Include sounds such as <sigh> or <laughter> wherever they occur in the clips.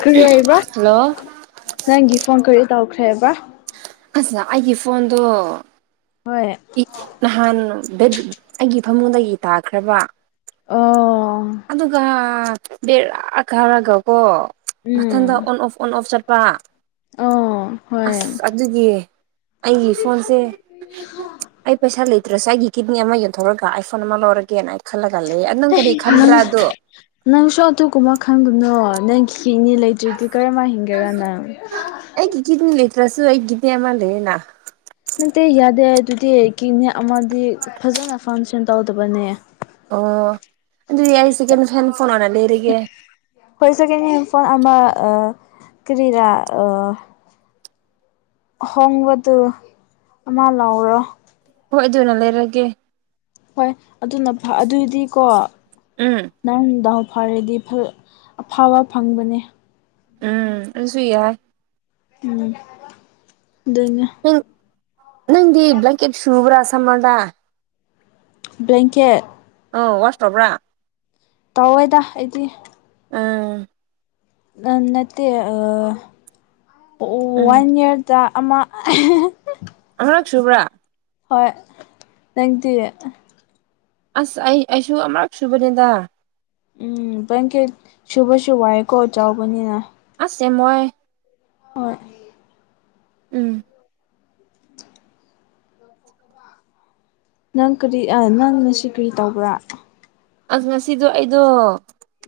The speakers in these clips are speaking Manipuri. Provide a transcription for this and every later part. ꯈ ꯑꯔꯤꯕ ꯍꯜꯂꯣ ꯅꯪ ꯒꯤꯐꯪ ꯀ ꯇꯧꯈ꯭ꯔꯦꯕ ꯑꯁ ꯑꯩꯒꯤ ꯐꯣꯟꯗꯨ ꯍꯣꯏ ꯅꯍꯥꯟꯕ ꯑꯩꯒꯤ ꯐꯃꯨꯡꯗꯒꯤ ꯇꯥꯈ꯭ꯔꯕ ꯑꯣ ꯑꯗꯨꯒ ꯕꯔ ꯈꯥꯎꯔꯒ ꯀꯣ ꯃꯊꯪꯗ ꯎꯝ ꯑꯣꯟ ꯑꯣꯐ ꯑꯣꯟ ꯑꯣꯐ ꯆꯠꯄ ꯑꯣ ꯍꯣꯏ ꯑꯁ ꯑꯗꯨꯒꯤ ꯑꯩꯒꯤ ꯐꯣꯟꯁꯦ ꯑꯩ ꯄꯩꯁꯥ ꯂꯩꯇ꯭ꯔꯁꯨꯦ ꯑꯩꯒꯤ ꯀꯤꯗꯅꯤ ꯑꯃ ꯌꯣꯟꯊꯣꯛꯔꯒ ꯑꯥꯏꯐꯣꯟ ꯑꯃ ꯂꯧꯔꯒꯦꯅ ꯑꯩ ꯈꯜꯂꯒ ꯂꯩ ꯅꯪ ꯀꯔꯤ ꯈꯟꯕ꯭ꯔꯥ ꯑꯗꯣ ꯅꯪꯁ ꯇ ꯀꯃ ꯈꯥꯡꯒꯅꯣ ꯅꯪ ꯍꯤꯅꯤ ꯂꯩꯇ꯭ꯔꯤꯗꯤ ꯀꯔꯝꯕ ꯍꯤꯡꯒꯦꯔꯥ ꯅꯪ ꯔꯁꯨ ꯍ ꯑꯣꯏꯒꯗꯦ ꯑꯃꯂꯦꯅꯥ ꯅꯠꯇꯦ ꯌꯥꯗꯦ ꯑꯗꯨꯗꯤ ꯀꯤꯅꯤ ꯑꯃꯗꯤ ꯐꯖꯅ ꯐꯪꯁꯟ ꯇꯧꯗꯕꯅꯦ ꯑꯣ ꯑꯗꯨꯗꯤ ꯑꯩ ꯁꯦꯀꯦꯟ ꯍꯦꯟ ꯐꯣꯟꯅ ꯂꯩꯔꯒꯦ ꯍꯣꯏ ꯁꯦꯀꯦꯟ ꯍꯦꯟ ꯐꯣꯟ ꯑꯃ ꯀꯔꯤꯔꯥ ꯍꯣꯡꯕꯗꯨ ꯑꯃꯂ ꯑꯣꯔꯣ ꯍꯣꯏ ꯑꯗꯨꯅ ꯂꯩꯔꯒꯦ ꯍꯣꯏ ꯑꯗꯨꯅ ꯑꯗꯨꯏꯗꯤꯀꯣ ꯎꯝ ꯅꯪꯗ ꯐꯔꯗꯤ ꯑꯐꯕ ꯐꯪꯕꯅꯦ ꯎꯝ ꯑꯁꯨ ꯌꯥꯏ ꯎꯝ ꯑꯗꯨꯗꯩꯅ ꯅꯪ ꯅꯪꯗꯤ ꯕ꯭ꯂꯀꯦꯠ ꯁꯨꯕ꯭ꯔꯥ ꯁꯝꯃꯥꯟꯗꯥ ꯕ꯭ꯂꯦꯡꯀꯦꯠ ꯑ ꯋꯥꯁꯇꯕ꯭ꯔꯥ ꯇꯧꯋꯦꯗ ꯑꯩꯗꯤ ꯑꯥ ꯅꯠꯇꯦ ꯑ ꯎꯝ ꯋꯥꯟ ꯏꯌꯥꯔꯗ ꯑꯃ ꯅꯪꯁꯨꯨꯕ꯭ꯔꯥ ꯍꯣꯏ ꯅꯪꯗꯤꯌꯦ ꯑꯁ ꯑꯩ ꯑꯩꯁꯨ ꯑꯃꯨꯔꯛ ꯁꯨꯕꯅꯦꯗ ꯎꯝ ꯇꯈꯦ ꯁꯤꯨꯕꯁꯨꯨ ꯍꯥꯏꯣ ꯆꯥꯎꯕꯅꯤꯅ ꯁꯦꯃꯣꯏ ꯍꯣꯏ ꯎꯝ ꯅꯪ ꯀꯔꯤ ꯅꯪꯅ ꯁꯤ ꯀꯔꯤ ꯇꯧꯕ꯭ꯔꯥ ꯑ ꯉꯁꯤꯗꯣ ꯑꯩꯗꯣ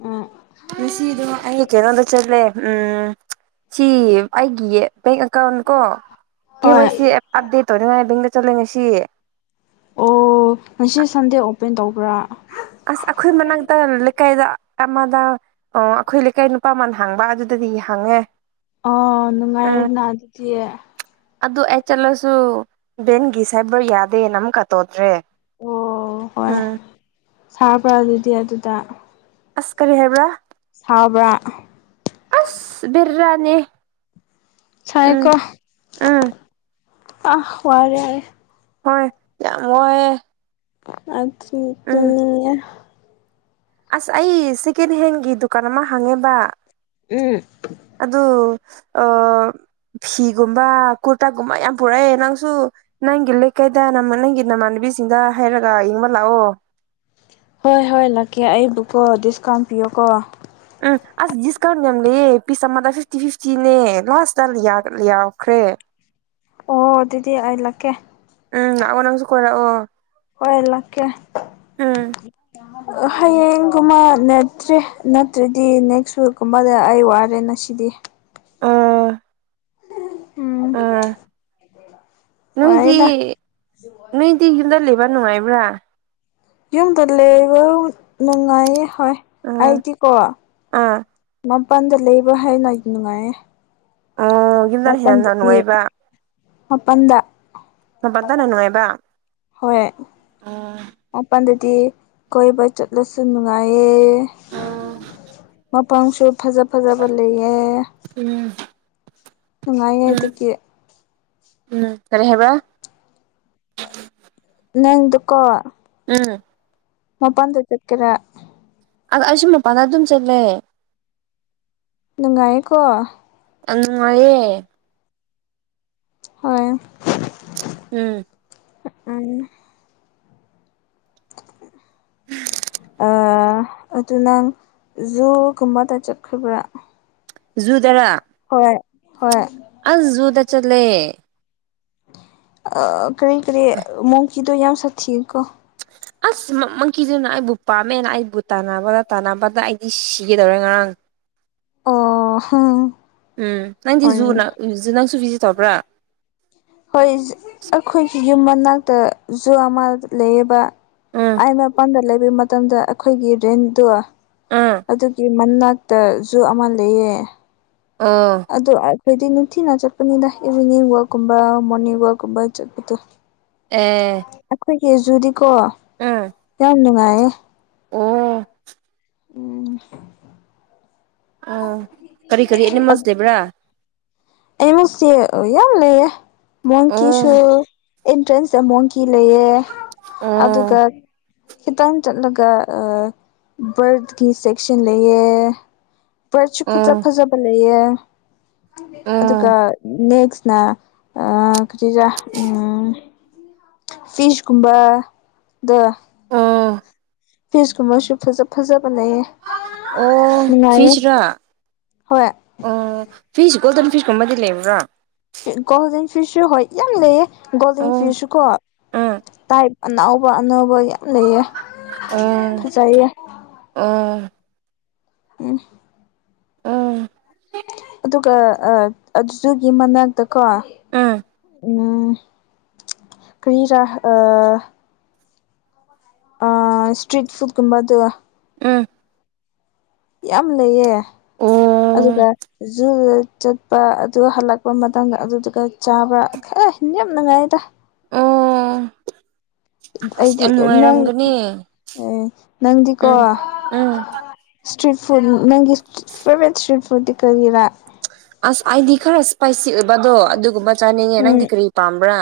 ꯎꯝ ꯉꯁꯤꯗꯣ ꯑꯩꯒꯤ ꯀꯩꯅꯣꯝꯗ ꯆꯠꯂꯦ ꯎꯝ ꯁꯤ ꯑꯩꯒꯤ ꯕꯦꯡ ꯑꯦꯀꯥꯎꯟ ꯀꯣ ꯀꯦ ꯍꯣꯏ ꯋꯥꯏ ꯁꯤ ꯑꯞꯗꯦꯠ ꯇꯧꯅꯤꯡꯉꯥꯏ ꯕꯦꯡꯗ ꯆꯠꯂ ꯉꯁꯤ ꯑꯣ ꯉꯁꯤ ꯁꯟꯗꯦ ꯑꯣꯄꯦꯟ ꯇꯧꯕ꯭ꯔꯥ ꯑꯁ ꯑꯩꯈꯣꯏ ꯃꯅꯥꯛꯛꯇ ꯂꯩꯀꯥꯏꯗ ꯑꯃꯗ ꯑ ꯑꯩꯈꯣꯏ ꯂꯩꯀꯥꯏ ꯅꯨꯄꯥ ꯃꯅ ꯍꯥꯡꯕ ꯑꯗꯨꯗꯗꯤ ꯍꯥꯡꯉꯦ ꯑꯣ ꯎꯝ ꯅꯨꯡꯉꯥꯏꯔꯅ ꯑꯗꯤꯇꯑꯦ ꯑꯗꯨ ꯑꯩ ꯆꯠꯂꯁꯨ ꯕꯦꯟꯒꯤ ꯁꯥꯏꯕꯔ ꯌꯥꯗꯦꯅ ꯑꯃꯨꯛꯀ ꯇꯧꯗ꯭ꯔꯦ ꯎꯝ ꯆꯥꯄꯖꯤꯇꯌꯥ ꯇ ꯑꯁ ꯀꯔꯤ ꯍꯥꯏꯕ꯭ꯔꯥ ꯁꯕ꯭ꯔꯥ ꯑꯁ ꯕꯤꯔ꯭ꯔꯥꯅꯦ ꯎꯝ ꯁꯥꯏꯀꯣ ꯎꯝ ꯑ ꯍꯋꯥꯔꯦ ꯍꯣꯏ ꯌꯥꯝ ꯄꯦꯏꯑꯦ ꯑꯗꯨ ꯑꯁ ꯑꯩ ꯁꯦꯀꯦꯟ ꯍꯦꯟꯒꯤ ꯗꯨꯀꯥꯟ ꯑꯃ ꯍꯥꯡꯉꯦꯕ ꯎꯝ ꯑꯗꯨ ꯑ ꯐꯤꯒꯨꯝꯕ ꯀꯨꯔꯇꯥꯒꯨꯝꯕ ꯌꯥꯝ ꯄꯨꯔꯛꯑꯦ ꯅꯪꯁꯨ ꯅꯪꯒꯤ ꯂꯩꯀꯩꯗ ꯅ ꯅꯪꯒꯤ ꯅꯃꯥꯟꯕꯤ ꯅꯨꯄꯤꯁꯤꯡꯗ ꯍꯥꯏꯔꯒ ꯌꯦꯡꯕ ꯂꯥꯛꯑꯣ ꯍꯣꯏ ꯍꯣꯏ ꯂꯥꯛꯀꯦ ꯑꯩꯕꯨꯀꯣ ꯗꯤꯁꯀꯥꯎꯟ ꯄꯤꯌꯣꯀꯣ ꯎꯝ ꯑꯁ ꯗꯤꯁꯀꯥꯎꯟ ꯌꯥꯝ ꯂꯩꯑꯦ ꯄꯤꯁ ꯑꯃꯗ ꯐꯤꯐꯇꯤ ꯐꯤꯐꯇꯤꯅꯦ ꯂꯥꯁꯇ ꯌꯥꯎꯈ꯭ꯔꯦ ꯑꯣ ꯑꯗꯨꯗꯤ ꯑꯩ ꯂꯥꯛꯀꯦ ꯎꯝ ꯑꯉ ꯅꯁꯨ ꯈꯔꯑꯣ ꯑꯣꯏ ꯂꯥꯛꯀꯦ ꯑꯝ ꯍꯌꯦꯡꯒꯨꯝꯕ ꯅꯦꯠꯇ꯭ꯔꯦ ꯅꯠꯇ꯭ꯔꯗꯤ ꯅꯦꯛꯁ ꯋꯤꯛꯀꯨꯝꯕꯗ ꯑꯩ ꯋꯥꯔꯦ ꯉꯁꯤꯗꯤ ꯎꯥ ꯎꯝ ꯅꯣꯏꯗꯤ ꯋꯥꯔꯦꯗ ꯅꯣꯏꯗꯤ ꯌꯨꯝꯗ ꯂꯩꯕ ꯅꯨꯡꯉꯥꯏꯕ꯭ꯔꯥ ꯌꯨꯝꯗ ꯂꯩꯕ ꯅꯨꯡꯉꯥꯏ ꯎꯝ ꯍꯥꯏꯗꯤꯀꯣ ꯑꯥ ꯃꯄꯥꯟꯗ ꯂꯩꯕ ꯍꯥꯏꯅ ꯅꯨꯡꯉꯥꯏꯌꯦ ꯑꯣ ꯌꯨꯝꯗꯅ ꯍꯦꯟꯅ ꯃꯄꯜꯗꯗꯤ ꯅꯨꯡꯉꯥꯏꯕ ꯃꯄꯟꯗ ꯃꯄꯠꯇꯅ ꯅꯨꯅꯨꯡꯉꯥꯏꯕ ꯍꯣꯏ ꯃꯄꯥꯟꯗꯗꯤ ꯀꯣꯏꯕ ꯆꯠꯂꯁꯨ ꯅꯨꯡꯉꯥꯏꯌꯦ ꯃ ꯄꯥꯡꯁꯨ ꯐꯖ ꯐꯖꯕ ꯂꯩꯌꯦ ꯎꯝ ꯅꯨꯡꯉꯥꯏꯌꯦ ꯑꯗꯨꯗꯤ ꯎꯝꯔꯦꯕ ꯅꯪꯗꯨꯀ ꯎꯝ ꯃꯄꯥꯟꯗ ꯆꯀꯔꯦ ꯑ ꯑꯁꯨꯃꯦ ꯄꯗ ꯑꯗꯨꯝ ꯆꯠꯂꯦ ꯅꯨꯡꯉꯥꯏꯌꯦꯀꯣ ꯑꯅꯨꯡꯉꯑꯦ ꯍꯣꯏ ꯎꯝ ꯑ ꯎ ꯑꯗꯨ ꯅꯪ ꯖꯨꯒꯨꯝꯕ ꯇ ꯆꯠꯈ꯭ꯔꯤꯕ꯭ꯔꯥ ꯖꯨꯗꯔꯥ ꯍꯣꯏ ꯍꯣꯏ ꯑꯁꯖꯨꯗ ꯆꯂꯦ ꯑ ꯀꯔꯤ ꯀꯔꯤ ꯃꯣꯡꯒꯤꯗꯣ ꯌꯥꯝ ꯁꯥꯊꯤꯑꯀꯣ ꯑꯁ ꯃꯪꯀꯤꯗꯨꯅ ꯑꯩꯕꯨ ꯄꯥꯝꯃꯦꯅ ꯑꯩꯕꯨ ꯇꯥꯟꯅꯕꯗ ꯇꯥꯟꯅꯕꯗ ꯑꯩꯗꯤ ꯁꯤꯒꯗꯧꯔꯦ ꯉꯔꯥꯡ <inaudible> ꯑꯣ ꯍꯝ ꯎꯝ ꯅꯪꯗꯤ ꯍꯣꯏ ꯖꯨ ꯅꯪꯁꯨ ꯚꯤꯖꯤꯠ ꯇꯧꯕ꯭ꯔꯥ ꯍꯣꯏ ꯑꯩꯈꯣꯏꯒꯤ ꯌꯨꯝ ꯃꯅꯥꯛꯇ ꯖꯨ ꯑꯃ ꯂꯩꯌꯦꯕ ꯎꯝ ꯑ ꯃꯄꯥꯟꯗ ꯂꯩꯕ ꯃꯇꯝꯗ ꯑꯩꯈꯣꯏꯒꯤ ꯔꯦꯟꯗꯣ ꯎꯝ ꯑꯗꯨꯒꯤ ꯃꯅꯥꯛꯇꯁꯨꯨ ꯑꯃ ꯂꯩꯌꯦꯦ ꯑꯣ ꯑꯗ ꯐꯗꯤꯅ ꯊꯤꯅ ꯆꯠꯄꯅꯤꯗ ꯏꯚꯤꯅꯤꯡ ꯋꯥꯛꯀꯨꯝꯕ ꯃꯣꯔꯅꯤꯡ ꯋꯥꯛꯀꯨꯝꯕ ꯆꯠꯄꯗꯨꯣ ꯑꯝ ꯍꯦꯖꯨꯔꯤ ꯀꯣ ꯌꯥꯝ ꯅꯨꯡꯉꯥꯏꯌꯦꯦ ꯑꯣ ꯎꯝ ꯑꯣ ꯀꯔꯤ ꯀꯔꯤ ꯑꯦꯅꯤꯃꯜꯁ ꯂꯩꯕ꯭ꯔꯥ ꯑꯃꯁꯤ ꯌꯥꯝ ꯂꯩꯦ ꯑꯣ ꯃꯣꯡꯀꯤꯁꯨꯣ ꯑꯦꯟꯇ꯭ꯔꯦꯟꯁ ꯃꯣꯡ ꯀꯤ ꯂꯩꯌꯦ ꯑꯗꯨꯒ ꯑꯣ ꯈꯤꯇꯪ ꯆꯠꯂꯒ ꯕꯥꯔꯠꯀꯤ ꯁꯦꯛꯁꯟ ꯂꯩꯑ ꯐꯔꯁꯨ ꯐꯖꯕ ꯑꯣ ꯐꯖꯕ ꯂꯩꯦ ꯑꯣ ꯀꯇꯖ ꯎꯝ ꯐꯤꯤꯁ ꯀꯨꯝꯕ ꯑ ꯑꯥ ꯐꯦꯁꯀꯨꯝꯁꯨ ꯐꯖ ꯐꯖꯕ ꯂꯩꯌꯦ ꯑꯣ ꯅꯨꯡꯉꯥꯏꯌꯦ ꯐꯤꯁ ꯔ ꯍꯣꯏ ꯑꯣ ꯐꯤꯁ ꯒꯣꯜꯗꯟ ꯐꯤꯁꯀꯨꯝꯕꯗꯤ ꯂꯩꯕ꯭ꯔꯥ ꯒꯣꯜꯗꯟ ꯐꯤꯁꯁꯨ ꯍꯣꯏ ꯌꯥꯝ ꯂꯩꯌꯦ ꯒꯣꯜꯗꯟ ꯑꯣ ꯐꯤꯁꯁꯨꯀꯣ ꯎꯝ ꯇꯥꯏ ꯑꯅꯧꯕ ꯑꯅꯧꯕ ꯌꯥꯝ ꯂꯩꯌꯦ ꯑꯣ ꯐꯖꯩꯌꯦ ꯑꯣ ꯎꯝ ꯑꯝ ꯑꯗꯨꯒ ꯑꯗꯨꯗꯨꯒꯤ ꯃꯅꯥꯛꯇꯀꯣ ꯑꯥ ꯎꯝ ꯀꯔꯤꯔꯥ ꯑꯥ ꯑ ꯏꯁꯇ꯭꯭ꯔꯤꯠ ꯐꯨꯠ ꯀꯨꯝꯕ ꯑꯗꯨ ꯎꯝ ꯌꯥꯝ ꯂꯩꯌꯦ ꯑꯗꯨꯒ ꯑꯣ ꯖꯨ ꯆꯠꯄ ꯑꯗꯨ ꯍꯜꯂꯛꯄ ꯃꯇꯝꯗ ꯑꯗꯨꯗꯨꯒ ꯆꯥꯕ ꯈꯔ ꯌꯥꯝ ꯅꯨꯡꯉꯥꯏꯗ ꯑꯣ ꯑꯁ ꯌꯥꯝ ꯅꯨꯡꯉꯥꯏꯔꯝꯒꯅꯤ ꯎꯝ ꯅꯪꯗꯤꯀꯣ ꯎꯝ ꯎꯝ ꯏꯁꯇ꯭ꯔꯤꯠ ꯐꯨꯗ ꯅꯪꯒꯤ ꯏꯁ ꯐꯦꯚꯔꯥꯏꯠ ꯏꯁꯇ꯭ꯔꯤꯠ ꯐꯨꯗꯇꯤ ꯀꯔꯤꯔꯥ ꯑꯁ ꯑꯩꯗꯤ ꯈꯔ ꯏꯁꯄꯥꯏꯁꯤ ꯑꯣꯏꯕꯗꯣ ꯑꯗꯨꯒꯨꯝꯕ ꯆꯥꯅꯤꯡꯉꯦ ꯎꯝ ꯅꯪꯗꯤ ꯀꯔꯤ ꯄꯥꯝꯕ꯭ꯔꯥ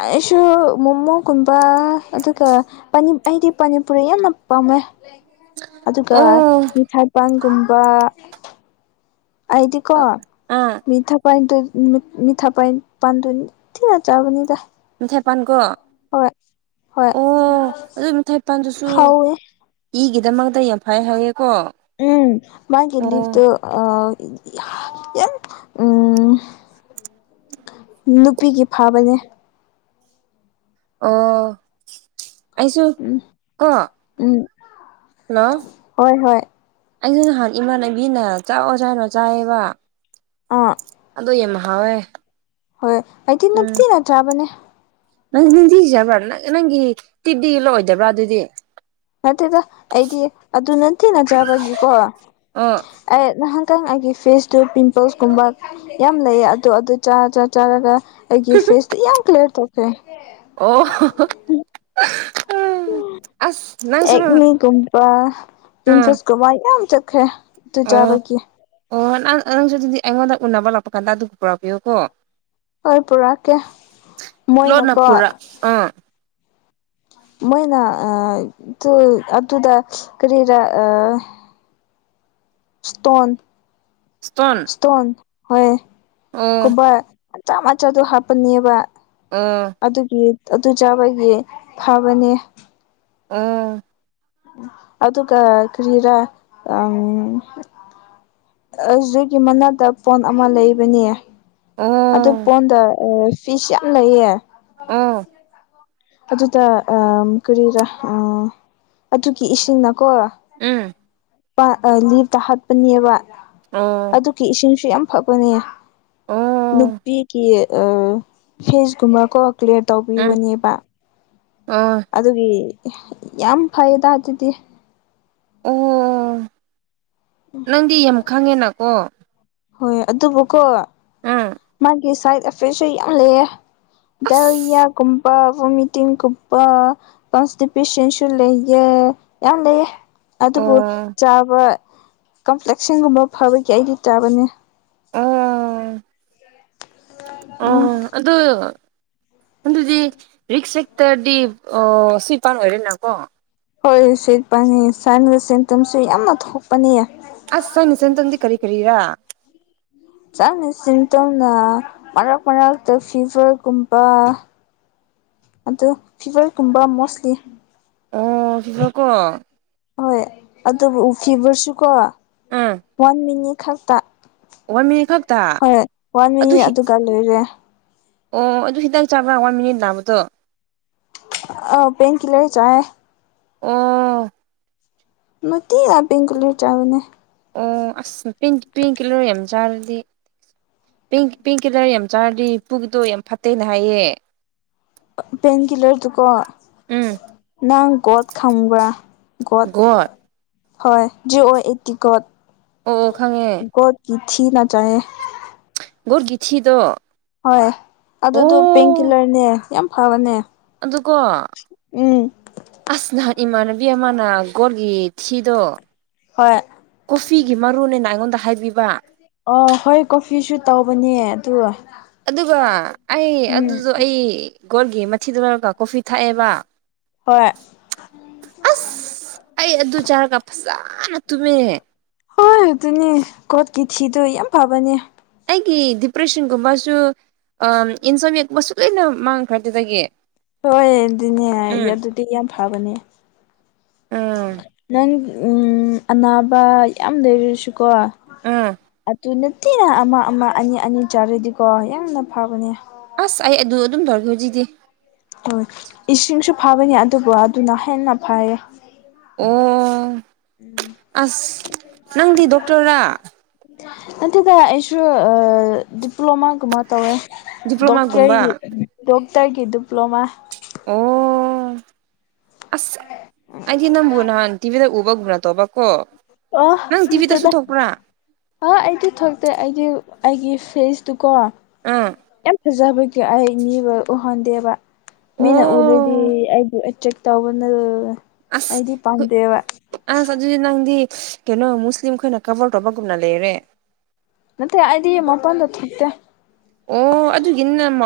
ꯑꯩꯁꯨ ꯃꯣꯃꯣꯒꯨꯝꯕ ꯑꯗꯨꯒ ꯑꯥ ꯄꯅꯤ ꯑꯩꯗꯤ ꯄꯥꯅꯤ ꯄꯨꯔꯤ ꯌꯥꯝꯅ ꯄꯥꯝ ꯃ‌ꯦ ꯑꯗꯨꯒ ꯑꯣ ꯃꯤꯊꯥꯏꯕꯥꯜꯒꯨꯝꯕ ꯑꯩꯗꯤ ꯀꯣ ꯑꯥ ꯃꯤꯊꯥ ꯄꯟ ꯇꯨ ꯃꯤ ꯃꯤꯊꯥ ꯄꯥꯏ ꯄꯥꯟꯗꯨ ꯊꯤꯅ ꯆꯥꯕꯅꯤꯗ ꯊ‌ꯦꯄꯥꯟ ꯀ‌ꯣ ꯍꯣꯏ ꯍꯣꯏ ꯑꯣ ꯑꯗꯨ ꯃꯤꯊꯥꯏ ꯄꯥꯥꯟꯗꯨꯁꯨ ꯍꯥꯎꯋꯦ ꯏꯒꯤ ꯗꯃꯛꯇ ꯌꯥꯝ ꯐꯩ ꯍꯥꯏꯌ‌ꯦ ꯎꯝ ꯃꯥꯒꯤ ꯂꯤꯕꯗꯨ ꯑꯥ ꯌꯥꯝ ꯎꯝ ꯅꯨꯄꯤꯒꯤ ꯐꯥꯕꯅꯦ ꯑ‌ꯣ ꯑꯩꯁꯨ ꯎꯝ ꯀ‌ꯣ ꯎꯝ ꯍꯜꯂꯣ ꯍꯣꯏ ꯍꯣꯏ ꯑꯩꯁꯨ ꯅꯍꯥꯟ ꯏꯃꯥꯟꯅꯕꯤꯅ ꯆꯥꯎꯑꯣ ꯆꯥꯅꯣ ꯆꯥꯏꯌꯦꯕ ꯑꯥ ꯑꯗꯣ ꯌꯥꯝ ꯍꯥꯎꯋꯦ ꯍꯣꯏ ꯑꯩꯗꯤ ꯎꯝ ꯅꯨꯡꯇꯤꯒꯤ ꯆꯥꯕꯅꯦ ꯅꯪ ꯅꯨꯡꯇꯤꯒꯤ ꯆꯥꯕ꯭ꯔꯥ ꯅꯪ ꯅꯪꯒꯤ ꯇꯤꯕꯤ ꯂ‌ꯣꯏꯗꯕ꯭ꯔꯥ ꯑꯗꯨꯗꯤ ꯅꯠꯇꯦꯗ ꯑꯩꯗꯤ ꯑꯗꯨ ꯅꯨꯡꯇꯤꯅ <unintelligible> ꯆꯥꯕꯒꯤꯀꯣ ꯑꯣ ꯑꯩ ꯅꯍꯥꯟ ꯈꯤꯇꯪ ꯑꯩꯒꯤ ꯐꯦꯁꯇꯨ ꯄꯤꯝꯄꯜꯁꯀꯨꯝꯕ ꯌꯥꯝ ꯂꯩꯌꯦ ꯑꯗꯨ ꯑꯗꯨ ꯆꯥꯗꯔ ꯆꯥꯔꯒ ꯑꯩꯒꯤ ꯐꯦꯁꯇ‌ꯣ ꯌꯥꯝ ꯀ꯭ꯂꯤꯌꯥꯔ ꯇꯧꯈꯔ‌ꯦ ꯑꯣ ꯎꯝ ꯑꯁ ꯅꯪꯁꯨ ꯑꯥ ꯇꯤꯟ ꯑꯥ ꯈꯣꯁ <unintelligible> ꯀ‌ꯣꯃꯥꯏ ꯌꯥꯝ ꯆꯠꯈꯔ‌ꯦ ꯑꯗꯨ ꯑꯣ ꯆꯥꯕꯒꯤ ꯑꯣ ꯅꯪ ꯅꯪꯁꯨ ꯑꯗꯨꯗꯤ ꯑꯩꯉꯣꯟꯗ ꯎꯅꯕ ꯂꯥꯛꯄ ꯀꯥꯟꯗ ꯑꯗꯨꯒ ꯄꯨꯔꯛꯄꯤꯌꯣ ꯀꯣ ꯍꯣꯏ ꯄꯨꯔꯛꯀꯦ ꯂꯣꯟꯅ ꯃꯣꯏꯅꯀꯣ ꯄꯨꯔꯛ ꯑꯥ ꯃꯣꯏꯅ ꯑ ꯑꯗꯨ ꯑꯗꯨꯗ ꯀꯔꯤꯔꯥ ꯑꯥ ꯏꯁꯇꯣꯟ ꯏꯁꯇꯣꯟ ꯍ‌ꯣꯏ ꯑꯣ ꯀꯨꯝꯕꯥ ꯃꯆꯥ ꯃꯆꯥꯗꯣ ꯍꯥꯞꯄꯅꯦꯕ ꯑꯣ ꯑꯗꯨꯒꯤ ꯑꯗꯨ ꯆꯥꯕꯒꯤ ꯐꯥꯕꯅꯦ ꯑꯥ ꯑꯗꯨꯒ ꯀꯔꯤꯔꯥ ꯑꯪ ꯑꯗꯨꯗꯨꯒꯤ ꯃꯅꯥꯛꯇ ꯄꯣꯟ ꯑꯃ ꯂꯩꯕꯅꯦ ꯑꯣ ꯑꯗꯨ ꯄꯣꯟꯗ ꯑꯥ ꯐꯤꯁ ꯌꯥꯝ ꯂꯩꯌꯦ ꯑꯝ ꯑꯗꯨꯗ ꯑ ꯀꯔꯤꯔ ꯑꯥ ꯑꯗꯨꯒꯤ ꯏꯁꯤꯡꯅꯀꯣ ꯎꯝ ꯇ ꯂꯤꯞꯇ ꯍꯥꯠꯄꯅꯦꯕ ꯑꯣ ꯑꯗꯨꯒꯤ ꯏꯁꯤꯡꯁꯨ ꯌꯥꯝ ꯐꯕꯅꯦ ꯑꯣ ꯅꯨꯄꯤꯒꯤ ꯀ ꯑ ꯐꯦꯁꯒꯨꯝꯕꯀ‌ꯣ ꯀ꯭ꯂꯤꯌꯥꯔ ꯎꯝ ꯇꯧꯕꯤꯕꯅꯦꯕ ꯑꯣ ꯑꯗꯨꯒꯤ ꯌꯥꯝ ꯐꯩꯗ ꯑꯗꯨꯗꯤ ꯑꯣ ꯅꯪꯗꯤ ꯌꯥꯝ ꯈꯪꯉꯦꯅꯀꯣ ꯍꯣꯏ ꯑꯗꯨꯕꯨꯀꯣ ꯎꯝ ꯒꯤ ꯁꯥꯏꯠ ꯑꯦꯐꯦꯛꯁꯨ ꯌꯥꯝ ꯂꯩꯑꯦ ꯑꯁ ꯗꯥꯏꯣꯔꯤꯌꯥꯒꯨꯝ ꯚꯣꯃꯤꯇꯤꯡꯒꯨꯝꯕ ꯀꯁꯇ ꯄꯦꯁꯦꯟꯁꯨ ꯂꯩꯌꯦꯦ ꯌꯥꯝ ꯂꯩꯑ ꯑꯗꯨꯕꯨ ꯑꯣ ꯆꯥꯕ ꯀꯝꯄ꯭ꯂꯦꯛꯁꯟꯒꯨꯝꯕ ꯐꯕꯒꯤ ꯑꯩꯗꯤ ꯆꯥꯕꯅꯦ ꯑꯣ ꯎꯝ ꯑꯣ ꯑꯗꯨꯗ ꯑꯗꯨꯗꯤ ꯔꯤꯛꯁ ꯍꯦꯛꯇꯗꯤ ꯑ ꯁꯨꯄꯥꯟ ꯑꯣꯏꯔꯦꯅꯀꯣ ꯍꯣꯏ ꯁꯤꯠꯄꯅꯤ ꯁꯟꯒꯤ ꯁꯤꯟꯇꯨꯝꯁꯨ ꯌꯥꯝꯅ ꯊꯣꯛꯄꯅꯤꯌꯦ ꯑꯁ ꯁꯅꯤꯁ ꯇꯗꯤ ꯀꯔꯤ ꯀꯔꯤꯔꯥ ꯆꯥꯅ ꯁꯤꯟ ꯇꯧꯅ ꯃꯔꯛ ꯃꯔꯛꯇ ꯐꯤꯚꯔꯒꯨꯝꯕ ꯑꯗꯨ ꯐꯤꯚꯔꯒꯨꯝꯕ ꯃꯣꯁꯂꯤ ꯑꯣ ꯁꯤꯖ꯭ꯔꯣ ꯀꯣ ꯍꯣꯏ ꯑꯗꯨꯕꯨ ꯎꯕꯔꯁꯨꯀꯣ ꯋꯥꯟ ꯃꯤꯅꯤꯠ ꯈꯛꯇ ꯋꯥ ꯃꯤ <inaudible> ꯑꯣ ꯑꯗꯨ ꯍꯤꯗꯥꯛ ꯆꯥꯕ꯭ꯔ ꯋꯥ ꯃꯤꯅꯤꯠ ꯂꯥꯛꯕꯗꯣ ꯑ ꯄꯦꯟꯟ ꯀꯤꯂꯔ ꯆꯦ ꯑꯣ ꯅꯠꯇꯤ ꯄꯦꯡꯒꯂꯤꯔ ꯆꯥꯋꯅꯦ ꯑꯣ ꯑꯁ ꯄꯤꯡ ꯄꯤꯡ ꯀꯂꯔ ꯌꯥꯝ ꯆꯥꯔꯗꯤ ꯄ ꯄꯤꯡ ꯀꯤꯂꯔ ꯌꯥꯝ ꯆꯥꯔꯗꯤ ꯏ ꯄꯨꯨꯒꯤꯗꯣ ꯌꯥꯝ ꯐꯠꯇꯦꯅ ꯍꯥꯏꯌꯦ ꯄꯟ ꯀꯂꯔꯗꯨꯀꯣ ꯎꯝ ꯅꯪ ꯠ ꯈꯪꯕ꯭ꯔꯥ ꯒꯠ ꯒꯣꯠ ꯍ ꯑꯣ ꯑꯦ ꯇꯀꯠ ꯑꯣ ꯈꯪꯉꯦ ꯁꯤꯅ ꯆꯦ ꯨꯔꯒꯤꯊꯤꯗ ꯍꯣꯏ ꯑꯗꯨꯗꯣ ꯄꯦꯟꯀꯤꯤꯜꯂꯔꯅꯦ ꯌꯥꯝ ꯐꯕꯅꯦ ꯑꯗꯨꯒꯀꯣ ꯎꯝ ꯑꯁ ꯅꯍꯥꯟ ꯏꯃꯥꯟꯅ ꯕꯤꯍꯃꯅꯥ ꯒꯣꯔꯒꯤ ꯊꯤꯗꯣ ꯍꯣꯏ ꯀꯣꯐꯤꯒꯤ ꯃꯔꯨꯅꯦꯅ ꯑꯩꯉꯣꯟꯗ ꯍꯥꯏꯕꯤꯕ ꯑꯣ ꯍꯣꯏ ꯀꯣꯐꯤꯁꯨ ꯇꯧꯕꯅꯦ ꯑ ꯑꯗꯨꯒ ꯑꯩ ꯑꯗꯨꯗꯣ ꯑꯩ ꯒꯣꯣꯔꯒꯤ ꯃꯊꯤꯗ ꯂꯧꯣꯏꯔꯒ ꯀꯣꯐꯤ ꯊꯥꯛꯑꯦꯕ ꯍꯣꯏ ꯑꯁ ꯑꯩ ꯑꯗꯨ ꯆꯥꯔꯒ ꯐꯖꯅ ꯇꯨꯝꯃꯤꯦ ꯍꯣꯏ ꯑꯗꯨꯅꯦ ꯀꯣꯠꯀꯤ ꯊꯤꯗꯣ ꯌꯥꯝ ꯐꯕꯅꯦ ꯑꯩꯒꯤ ꯗꯤꯄ꯭ꯔꯦꯁꯟꯒꯨꯝꯕꯁꯨ ꯑ ꯏꯟꯁꯣꯃꯤꯌꯥ ꯀꯨꯝꯕꯁꯨ ꯂꯣꯏꯅ ꯃꯥꯡꯈ꯭ꯔ ꯑꯗꯨꯗꯒꯤ ꯍꯣꯏ ꯑꯗꯨꯅꯦ ꯎꯝ ꯑꯗꯨꯗꯤ ꯌꯥꯝ ꯐꯕꯅꯦ ꯎꯝ ꯅꯪ ꯑꯅꯥꯕ ꯌꯥꯝ ꯂꯩꯔꯁꯨꯀꯣ ꯎꯝ ꯑꯗꯨꯅ ꯊꯤꯅ ꯑꯃ ꯑꯃ ꯑꯅꯤ ꯑꯅꯤ ꯆꯥꯔꯗꯤꯀꯣ ꯌꯥꯝꯅ ꯐꯕꯅꯦ ꯑꯁ ꯑꯩ ꯑꯗꯨ ꯑꯗꯨꯝ ꯇꯧꯔꯒꯦ ꯍꯧꯖꯤꯛꯗꯤ ꯍꯣꯏ ꯏꯁꯤꯡꯁꯨ ꯐꯕꯅꯦ ꯑꯗꯨꯕꯨ ꯑꯗꯨꯅ ꯍꯦꯟꯅ ꯐꯌꯦ ꯑꯣ ꯑꯁ ꯅꯪꯗꯤ ꯗꯣꯛꯇꯔꯥ ꯅꯠꯇꯗ ꯑꯩꯁꯨ ꯗꯤꯄ꯭ꯂꯣꯃꯥꯒꯨꯝꯕ ꯇꯧꯋꯦ ꯗꯣꯛꯔ ꯗꯤꯄ꯭ꯂꯣꯃꯥꯒꯨꯝꯕ ꯗꯣꯛꯣꯛꯇꯔꯒꯤ ꯗꯤꯄ꯭ꯂꯣꯃꯥ ꯑꯣ ꯑꯁ ꯑꯩꯗꯤ ꯅꯕꯨꯣꯅꯥꯟ ꯇꯤꯕꯤꯗ ꯕꯅ ꯇꯣꯕꯀꯣ ꯑ ꯃꯠꯇꯦꯗ ꯑ ꯑꯩꯗꯤ ꯊꯣꯛꯇꯦ ꯑꯩꯒꯤ ꯑꯩꯒꯤ ꯐꯦꯁꯇꯨꯀꯣ ꯑꯥ ꯌꯥꯝ ꯐꯖꯕꯒꯤ ꯑꯩ ꯃꯤꯕꯨ ꯎꯍꯟꯗꯦꯕ ꯃꯤꯅ ꯎꯔꯗꯤ ꯑꯣ ꯑꯩꯕꯨ ꯑꯦꯇꯦꯛ ꯇꯧꯕꯅ ꯑꯁ ꯑꯩꯗꯤ ꯄꯥꯝꯗꯦꯕ ꯑꯁ ꯑꯗꯨ ꯅꯪꯗꯤ ꯀꯩꯅꯣ ꯃꯨꯁꯂꯤꯝ ꯈꯣꯏꯅ ꯀꯕꯔ ꯇꯧꯕꯒꯨꯝꯅ ꯂꯩꯔꯦ ꯅꯠꯇ ꯑꯗꯤ ꯃꯄꯥꯟꯗ ꯊꯣꯛꯣꯛꯇ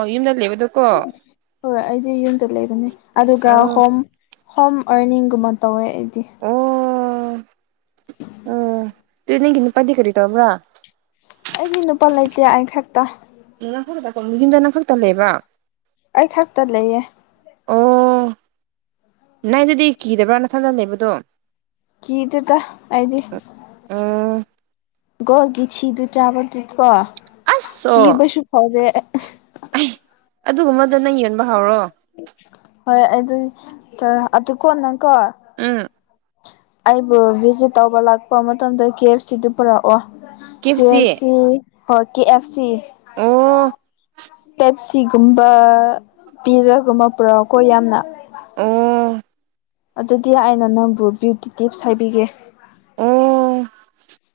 ꯌ ꯂꯩꯕ ꯍꯣꯏ ꯑꯩꯗꯤ ꯌꯨꯝꯗ ꯂꯩꯕꯅꯦ ꯑꯗꯨꯒ ꯑꯣ ꯍꯣꯝ ꯍꯣꯝ ꯑꯔꯅꯤꯡꯒꯨꯝꯕ ꯇꯧꯋꯦ ꯑꯩꯗꯤ ꯎ ꯇꯨꯅ ꯀꯅ ꯄꯗꯤ ꯈꯔꯤ ꯇꯕ꯭ꯔꯥ ꯑꯩꯒꯤ ꯅꯨꯄꯥ ꯂꯩꯇꯦ ꯑꯩ ꯈꯛꯇ ꯈꯛꯇ ꯌꯨꯝꯗꯅꯪꯈꯛꯇ ꯂꯩꯕ ꯑꯩ ꯈꯛꯇ ꯂꯩꯌꯦ ꯑꯣ ꯏꯗꯗꯤ ꯀꯤꯗꯕ꯭ꯔꯥ ꯅꯊꯟꯗ ꯂꯩꯕꯗꯣ ꯀ ꯇꯗ ꯑꯩꯗꯤ ꯑꯣ ꯣꯜꯒꯁꯤꯗꯨ ꯆꯥꯕꯀꯣ ꯀ ꯑꯁ ꯑꯣ ꯁꯨ ꯐꯥꯎꯗꯦ ꯑꯩ ꯑꯗꯨꯒꯨꯝꯕꯗꯣ ꯅꯪ ꯌꯣꯟꯕ ꯍꯧꯥꯎꯔꯣ ꯍꯣꯏ ꯑꯗꯨ ꯑꯗꯨ ꯑꯗꯨ ꯀꯣꯟꯅꯪꯀꯣ ꯎꯝ ꯑꯩꯕꯨ ꯚꯤꯖꯤꯠ ꯇꯧꯕ ꯂꯥꯛꯄ ꯃꯇꯝꯗ ꯀꯦ ꯑꯦꯐ ꯁꯤꯗꯨ ꯄꯨꯔꯛꯑꯣ ꯐ ꯀꯦꯞꯁꯤ ꯁꯤ ꯍ ꯀꯦ ꯑꯦꯐ ꯁꯤ ꯑꯣ ꯁꯤꯒꯨꯝꯕ ꯄꯤꯖꯒꯨꯝꯕ ꯄꯨꯔꯛꯑꯣꯀꯣ ꯌꯥꯝꯅ ꯎ ꯑꯗꯨꯗꯤ ꯑꯩꯅ ꯅꯝꯕꯨ ꯕ꯭ꯌꯨꯇꯤ ꯇꯤꯞꯁ ꯍꯥꯏꯕꯤꯒꯦ ꯑꯣ